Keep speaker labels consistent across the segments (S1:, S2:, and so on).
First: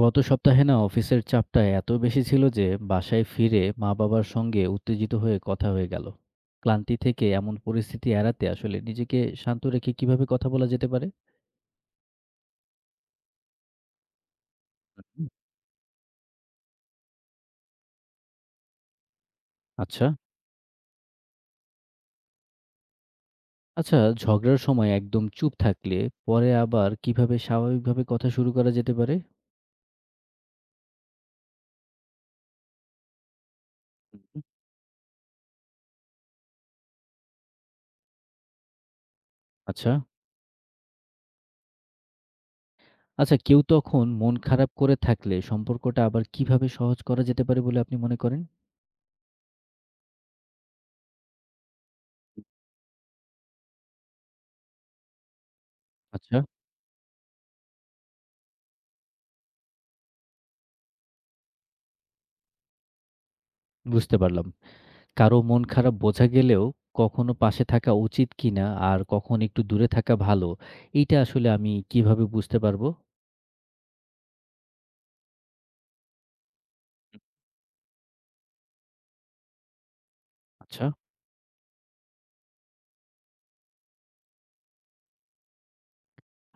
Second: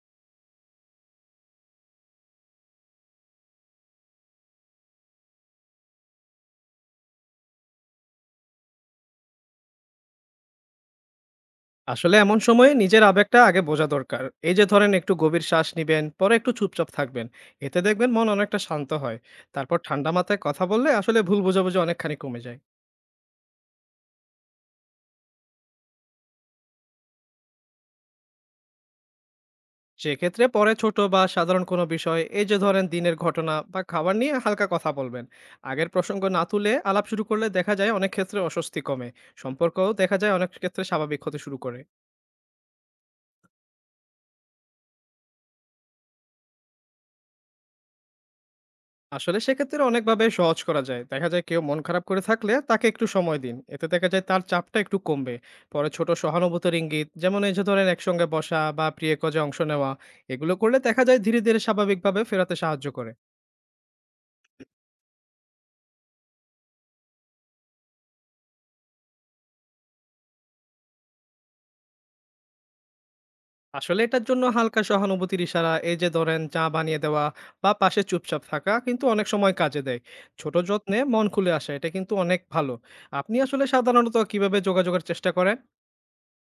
S1: গত সপ্তাহে না অফিসের চাপটা এত বেশি ছিল যে বাসায় ফিরে মা বাবার সঙ্গে উত্তেজিত হয়ে কথা হয়ে গেল। ক্লান্তি থেকে এমন পরিস্থিতি এড়াতে আসলে নিজেকে শান্ত রেখে কিভাবে কথা বলা যেতে পারে?
S2: আসলে এমন সময়ে নিজের আবেগটা আগে বোঝা দরকার। এই যে ধরেন একটু গভীর শ্বাস নিবেন, পরে একটু চুপচাপ থাকবেন। এতে দেখবেন মন অনেকটা শান্ত হয়। তারপর
S1: আচ্ছা।
S2: ঠান্ডা মাথায় কথা বললে আসলে ভুল বোঝাবুঝি অনেকখানি কমে যায়।
S1: আচ্ছা, ঝগড়ার সময় একদম চুপ থাকলে পরে আবার কিভাবে স্বাভাবিকভাবে কথা শুরু করা যেতে পারে?
S2: সেক্ষেত্রে পরে ছোট বা সাধারণ কোনো বিষয়, এই যে ধরেন দিনের ঘটনা বা খাবার নিয়ে
S1: হুম।
S2: হালকা কথা বলবেন। আগের প্রসঙ্গ না তুলে আলাপ শুরু করলে দেখা যায় অনেক ক্ষেত্রে অস্বস্তি কমে। সম্পর্কও
S1: আচ্ছা।
S2: দেখা যায় অনেক ক্ষেত্রে স্বাভাবিক হতে শুরু করে।
S1: আচ্ছা, কেউ তখন মন খারাপ করে থাকলে সম্পর্কটা আবার কিভাবে সহজ করা যেতে পারে বলে আপনি মনে করেন?
S2: আসলে সেক্ষেত্রে অনেকভাবে সহজ করা যায়। দেখা যায় কেউ মন খারাপ করে থাকলে তাকে একটু সময় দিন। এতে দেখা যায় তার চাপটা একটু কমবে। পরে ছোট
S1: আচ্ছা।
S2: সহানুভূতির ইঙ্গিত, যেমন এই যে ধরেন একসঙ্গে বসা বা প্রিয় কাজে অংশ নেওয়া, এগুলো করলে দেখা যায় ধীরে ধীরে স্বাভাবিকভাবে ফেরাতে সাহায্য করে।
S1: বুঝতে পারলাম। কারো মন খারাপ বোঝা গেলেও কখনো পাশে থাকা উচিত কিনা আর কখন একটু দূরে থাকা ভালো, এইটা আসলে আমি কিভাবে বুঝতে পারবো?
S2: আসলে এটার জন্য হালকা সহানুভূতির ইশারা, এই যে ধরেন চা বানিয়ে দেওয়া বা পাশে চুপচাপ থাকা কিন্তু অনেক সময় কাজে দেয়। ছোট
S1: আচ্ছা।
S2: যত্নে মন খুলে আসা এটা কিন্তু অনেক ভালো। আপনি আসলে সাধারণত কিভাবে যোগাযোগের চেষ্টা করেন?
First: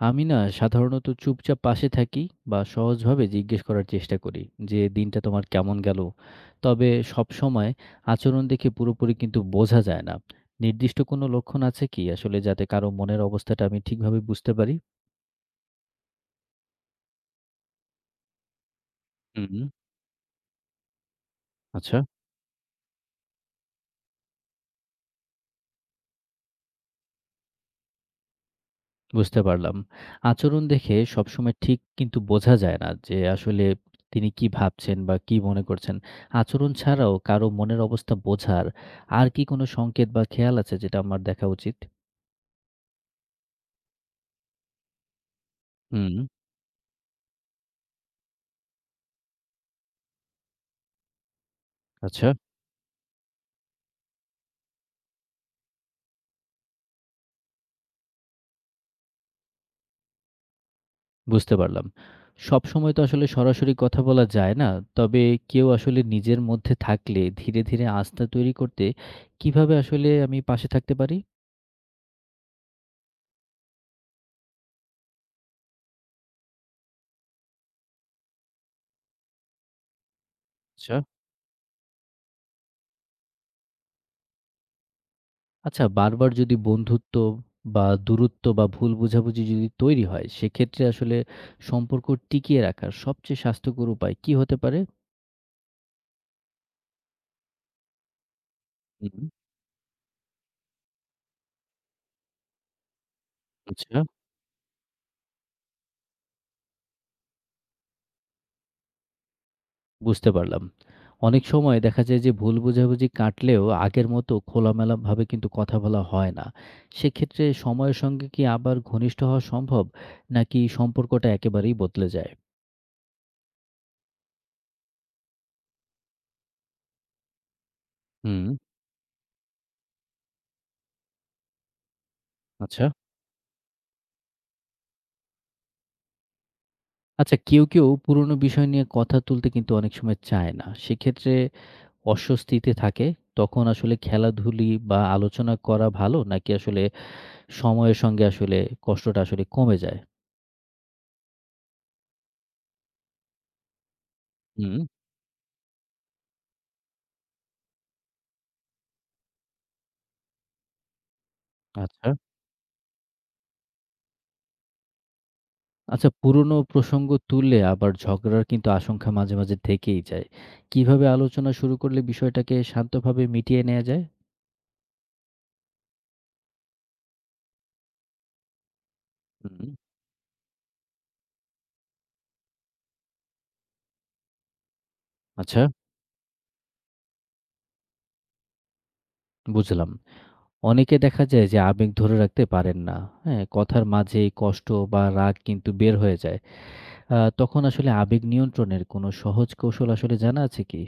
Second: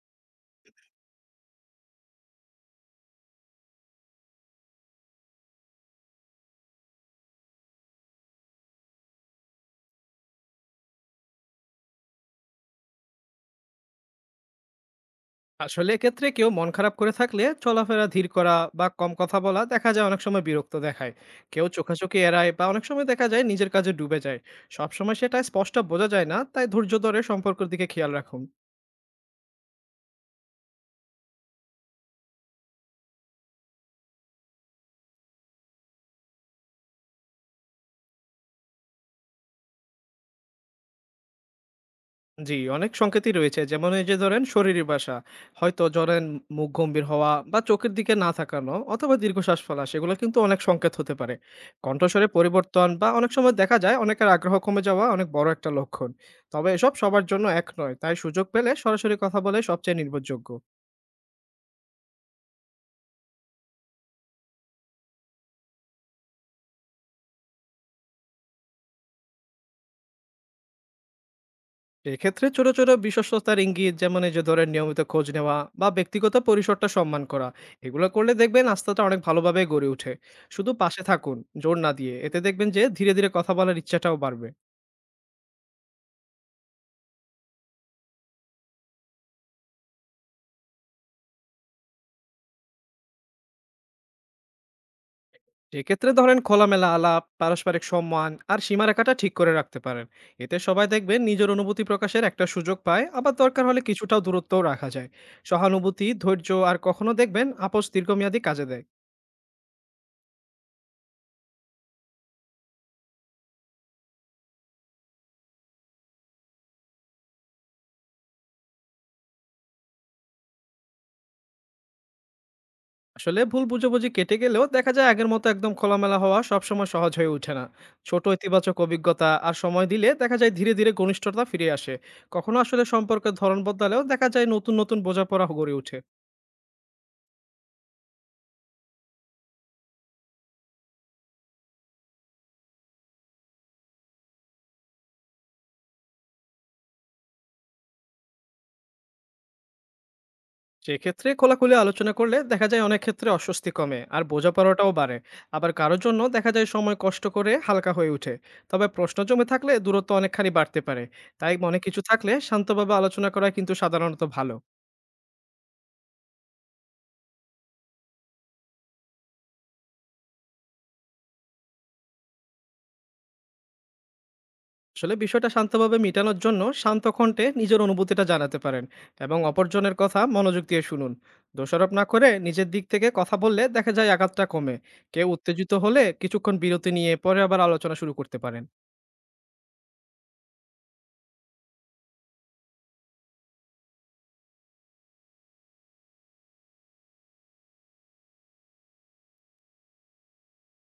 S1: আমি না সাধারণত চুপচাপ পাশে থাকি বা সহজভাবে জিজ্ঞেস করার চেষ্টা করি যে, "দিনটা তোমার কেমন গেল?" তবে সবসময় আচরণ দেখে পুরোপুরি কিন্তু বোঝা যায় না। নির্দিষ্ট কোনো লক্ষণ আছে কি আসলে যাতে কারো মনের অবস্থাটা আমি ঠিকভাবে বুঝতে পারি?
S2: আসলে এক্ষেত্রে কেউ মন খারাপ করে থাকলে চলাফেরা ধীর করা বা কম কথা বলা
S1: হুম।
S2: দেখা যায় অনেক সময় বিরক্ত দেখায়। কেউ
S1: আচ্ছা।
S2: চোখাচোখি এড়ায় বা অনেক সময় দেখা যায় নিজের কাজে ডুবে যায়। সবসময় সেটা স্পষ্ট বোঝা যায় না, তাই ধৈর্য ধরে সম্পর্কের দিকে খেয়াল রাখুন।
S1: বুঝতে পারলাম। আচরণ দেখে সবসময় ঠিক কিন্তু বোঝা যায় না যে আসলে তিনি কি ভাবছেন বা কি মনে করছেন। আচরণ ছাড়াও কারো মনের অবস্থা বোঝার আর কি কোনো সংকেত বা খেয়াল আছে যেটা আমার দেখা উচিত?
S2: জি, অনেক সংকেতই রয়েছে। যেমন এই যে ধরেন শরীরী ভাষা। হয়তো
S1: হুম।
S2: ধরেন মুখ গম্ভীর হওয়া বা চোখের দিকে না তাকানো অথবা দীর্ঘশ্বাস ফেলা, সেগুলো কিন্তু অনেক সংকেত হতে পারে।
S1: আচ্ছা।
S2: কণ্ঠস্বরে পরিবর্তন বা অনেক সময় দেখা যায় অনেকের আগ্রহ কমে যাওয়া অনেক বড় একটা লক্ষণ। তবে এসব সবার জন্য এক নয়। তাই সুযোগ পেলে সরাসরি কথা বলাই সবচেয়ে নির্ভরযোগ্য।
S1: বুঝতে পারলাম। সবসময় তো আসলে সরাসরি কথা বলা যায় না। তবে কেউ আসলে নিজের মধ্যে থাকলে ধীরে, ধীরে আস্থা তৈরি করতে কিভাবে আসলে আমি পাশে থাকতে পারি?
S2: এক্ষেত্রে ছোট ছোট বিশ্বস্ততার ইঙ্গিত, যেমন এই যে ধরেন নিয়মিত খোঁজ নেওয়া বা ব্যক্তিগত পরিসরটা সম্মান করা, এগুলো করলে দেখবেন আস্থাটা অনেক ভালোভাবে গড়ে ওঠে। শুধু
S1: আচ্ছা।
S2: পাশে থাকুন জোর না দিয়ে, এতে দেখবেন যে ধীরে ধীরে কথা বলার ইচ্ছাটাও বাড়বে।
S1: আচ্ছা, বারবার যদি বন্ধুত্ব বা দূরত্ব বা ভুল বোঝাবুঝি যদি তৈরি হয় সেক্ষেত্রে আসলে সম্পর্ক টিকিয়ে রাখার সবচেয়ে স্বাস্থ্যকর উপায় কি হতে পারে?
S2: এক্ষেত্রে ধরেন খোলামেলা আলাপ, পারস্পরিক সম্মান আর সীমারেখাটা
S1: হুম।
S2: ঠিক করে রাখতে পারেন। এতে সবাই দেখবেন নিজের অনুভূতি প্রকাশের একটা সুযোগ পায়, আবার দরকার হলে
S1: আচ্ছা।
S2: কিছুটাও দূরত্বও রাখা যায়। সহানুভূতি, ধৈর্য আর কখনো দেখবেন আপোষ দীর্ঘমেয়াদী কাজে দেয়।
S1: বুঝতে পারলাম। অনেক সময় দেখা যায় যে ভুল বোঝাবুঝি কাটলেও আগের মতো খোলামেলাভাবে কিন্তু কথা বলা হয় না। সেক্ষেত্রে সময়ের সঙ্গে কি আবার ঘনিষ্ঠ হওয়া সম্ভব? নাকি সম্পর্কটা একেবারেই বদলে যায়?
S2: আসলে ভুল বোঝাবুঝি কেটে গেলেও দেখা যায় আগের মতো একদম খোলামেলা হওয়া সবসময় সহজ হয়ে ওঠে না। ছোট
S1: হুম।
S2: ইতিবাচক অভিজ্ঞতা আর সময় দিলে দেখা যায় ধীরে ধীরে ঘনিষ্ঠতা ফিরে আসে। কখনো আসলে
S1: আচ্ছা।
S2: সম্পর্কের ধরন বদলালেও দেখা যায় নতুন নতুন বোঝাপড়া গড়ে ওঠে।
S1: আচ্ছা, কেউ পুরনো বিষয় নিয়ে কথা তুলতে কিন্তু অনেক সময় চায় না। সেক্ষেত্রে অস্বস্তিতে থাকে, তখন আসলে খেলাধুলা বা আলোচনা করা ভালো? নাকি আসলে সময়ের সঙ্গে আসলে কষ্টটা আসলে কমে যায়?
S2: সেক্ষেত্রে খোলাখুলি আলোচনা করলে দেখা যায় অনেক ক্ষেত্রে অস্বস্তি কমে আর
S1: হুম।
S2: বোঝাপড়াটাও বাড়ে। আবার কারোর জন্য দেখা যায় সময় কষ্ট করে হালকা হয়ে ওঠে। তবে প্রশ্ন জমে থাকলে দূরত্ব অনেকখানি বাড়তে পারে। তাই মনে কিছু
S1: আচ্ছা।
S2: থাকলে শান্তভাবে আলোচনা করা কিন্তু সাধারণত ভালো।
S1: আচ্ছা, পুরনো প্রসঙ্গ তুললে আবার ঝগড়ার কিন্তু আশঙ্কা মাঝে, মাঝে থেকেই যায়। কিভাবে আলোচনা শুরু করলে বিষয়টাকে শান্তভাবে মিটিয়ে নেয়া যায়?
S2: আসলে বিষয়টা শান্তভাবে মেটানোর জন্য শান্ত কণ্ঠে নিজের অনুভূতিটা জানাতে পারেন এবং
S1: হুম।
S2: অপরজনের কথা মনোযোগ দিয়ে শুনুন। দোষারোপ না করে নিজের দিক থেকে কথা বললে দেখা যায় আঘাতটা কমে। কেউ
S1: আচ্ছা।
S2: উত্তেজিত হলে কিছুক্ষণ বিরতি নিয়ে পরে আবার আলোচনা শুরু করতে পারেন।
S1: বুঝলাম। অনেকে দেখা যায় যে আবেগ ধরে রাখতে পারেন না। হ্যাঁ? কথার মাঝে কষ্ট বা রাগ কিন্তু বের হয়ে যায়। তখন আসলে আবেগ নিয়ন্ত্রণের কোনো সহজ কৌশল আসলে জানা আছে কি?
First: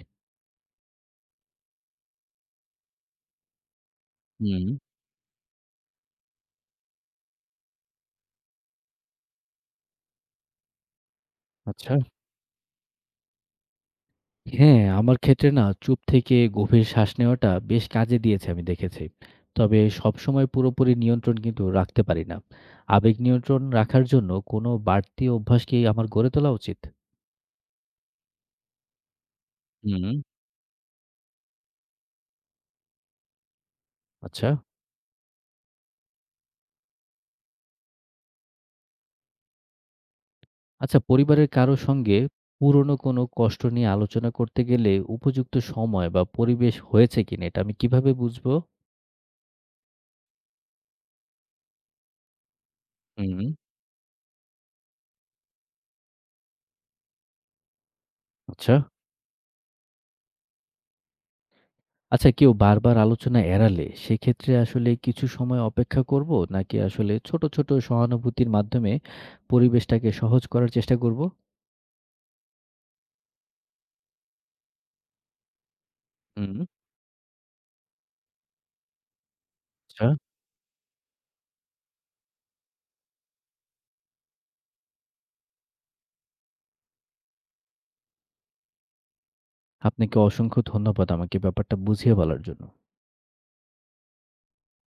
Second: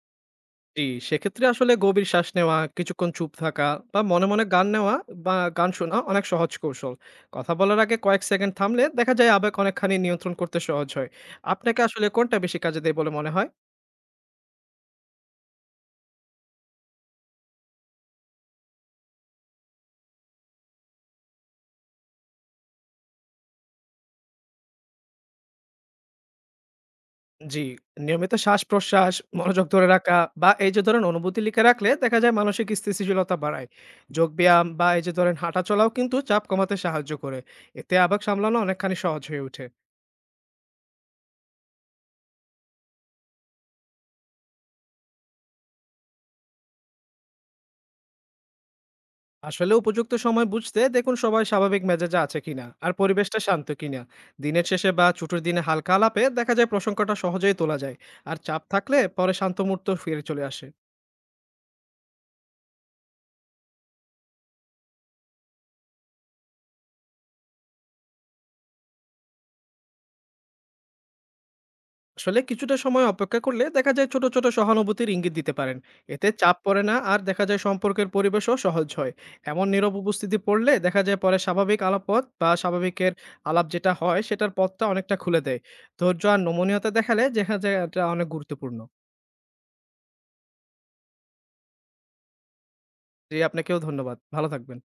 S2: জি, সেক্ষেত্রে আসলে গভীর শ্বাস নেওয়া, কিছুক্ষণ চুপ থাকা বা মনে মনে
S1: হুম।
S2: গান নেওয়া বা গান শোনা অনেক সহজ কৌশল। কথা বলার আগে কয়েক সেকেন্ড থামলে দেখা যায় আবেগ অনেকখানি নিয়ন্ত্রণ করতে সহজ হয়। আপনাকে
S1: আচ্ছা।
S2: আসলে কোনটা বেশি কাজে দেয় বলে মনে হয়?
S1: হ্যাঁ, আমার ক্ষেত্রে না চুপ থেকে গভীর শ্বাস নেওয়াটা বেশ কাজে দিয়েছে আমি দেখেছি। তবে সবসময় পুরোপুরি নিয়ন্ত্রণ কিন্তু রাখতে পারি না। আবেগ নিয়ন্ত্রণ রাখার জন্য কোনো বাড়তি অভ্যাস কি আমার গড়ে তোলা উচিত?
S2: জি, নিয়মিত শ্বাস-প্রশ্বাস, মনোযোগ ধরে
S1: হুম।
S2: রাখা বা এই যে ধরেন অনুভূতি লিখে রাখলে দেখা যায় মানসিক স্থিতিশীলতা বাড়ায়।
S1: আচ্ছা।
S2: যোগব্যায়াম বা এই যে ধরেন হাঁটাচলাও কিন্তু চাপ কমাতে সাহায্য করে। এতে আবেগ সামলানো অনেকখানি সহজ হয়ে ওঠে।
S1: আচ্ছা, পরিবারের কারো সঙ্গে পুরনো কোনো কষ্ট নিয়ে আলোচনা করতে গেলে উপযুক্ত সময় বা পরিবেশ হয়েছে কিনা এটা আমি কিভাবে বুঝবো?
S2: আসলে উপযুক্ত সময় বুঝতে দেখুন সবাই স্বাভাবিক মেজাজে আছে কিনা আর
S1: হুম।
S2: পরিবেশটা শান্ত কিনা। দিনের শেষে বা ছুটির দিনে হালকা আলাপে দেখা যায় প্রসঙ্গটা সহজেই তোলা যায়। আর চাপ
S1: আচ্ছা।
S2: থাকলে পরে শান্ত মুহূর্ত ফিরে চলে আসে।
S1: আচ্ছা, কেউ বারবার আলোচনা এড়ালে সেক্ষেত্রে আসলে কিছু সময় অপেক্ষা করব নাকি আসলে ছোট ছোট সহানুভূতির মাধ্যমে পরিবেশটাকে সহজ করার চেষ্টা করব?
S2: আসলে কিছুটা সময় অপেক্ষা করলে দেখা যায় ছোট ছোট সহানুভূতির ইঙ্গিত দিতে পারেন। এতে চাপ
S1: হুম।
S2: পড়ে না আর দেখা যায় সম্পর্কের পরিবেশও সহজ হয়। এমন নীরব
S1: আচ্ছা।
S2: উপস্থিতি পড়লে দেখা যায় পরে স্বাভাবিক আলাপপথ বা স্বাভাবিকের আলাপ যেটা হয় সেটার পথটা অনেকটা খুলে দেয়। ধৈর্য আর নমনীয়তা দেখালে দেখা যায় এটা অনেক গুরুত্বপূর্ণ।
S1: আপনাকে অসংখ্য ধন্যবাদ আমাকে ব্যাপারটা বুঝিয়ে বলার জন্য।
S2: জি, আপনাকেও ধন্যবাদ। ভালো থাকবেন।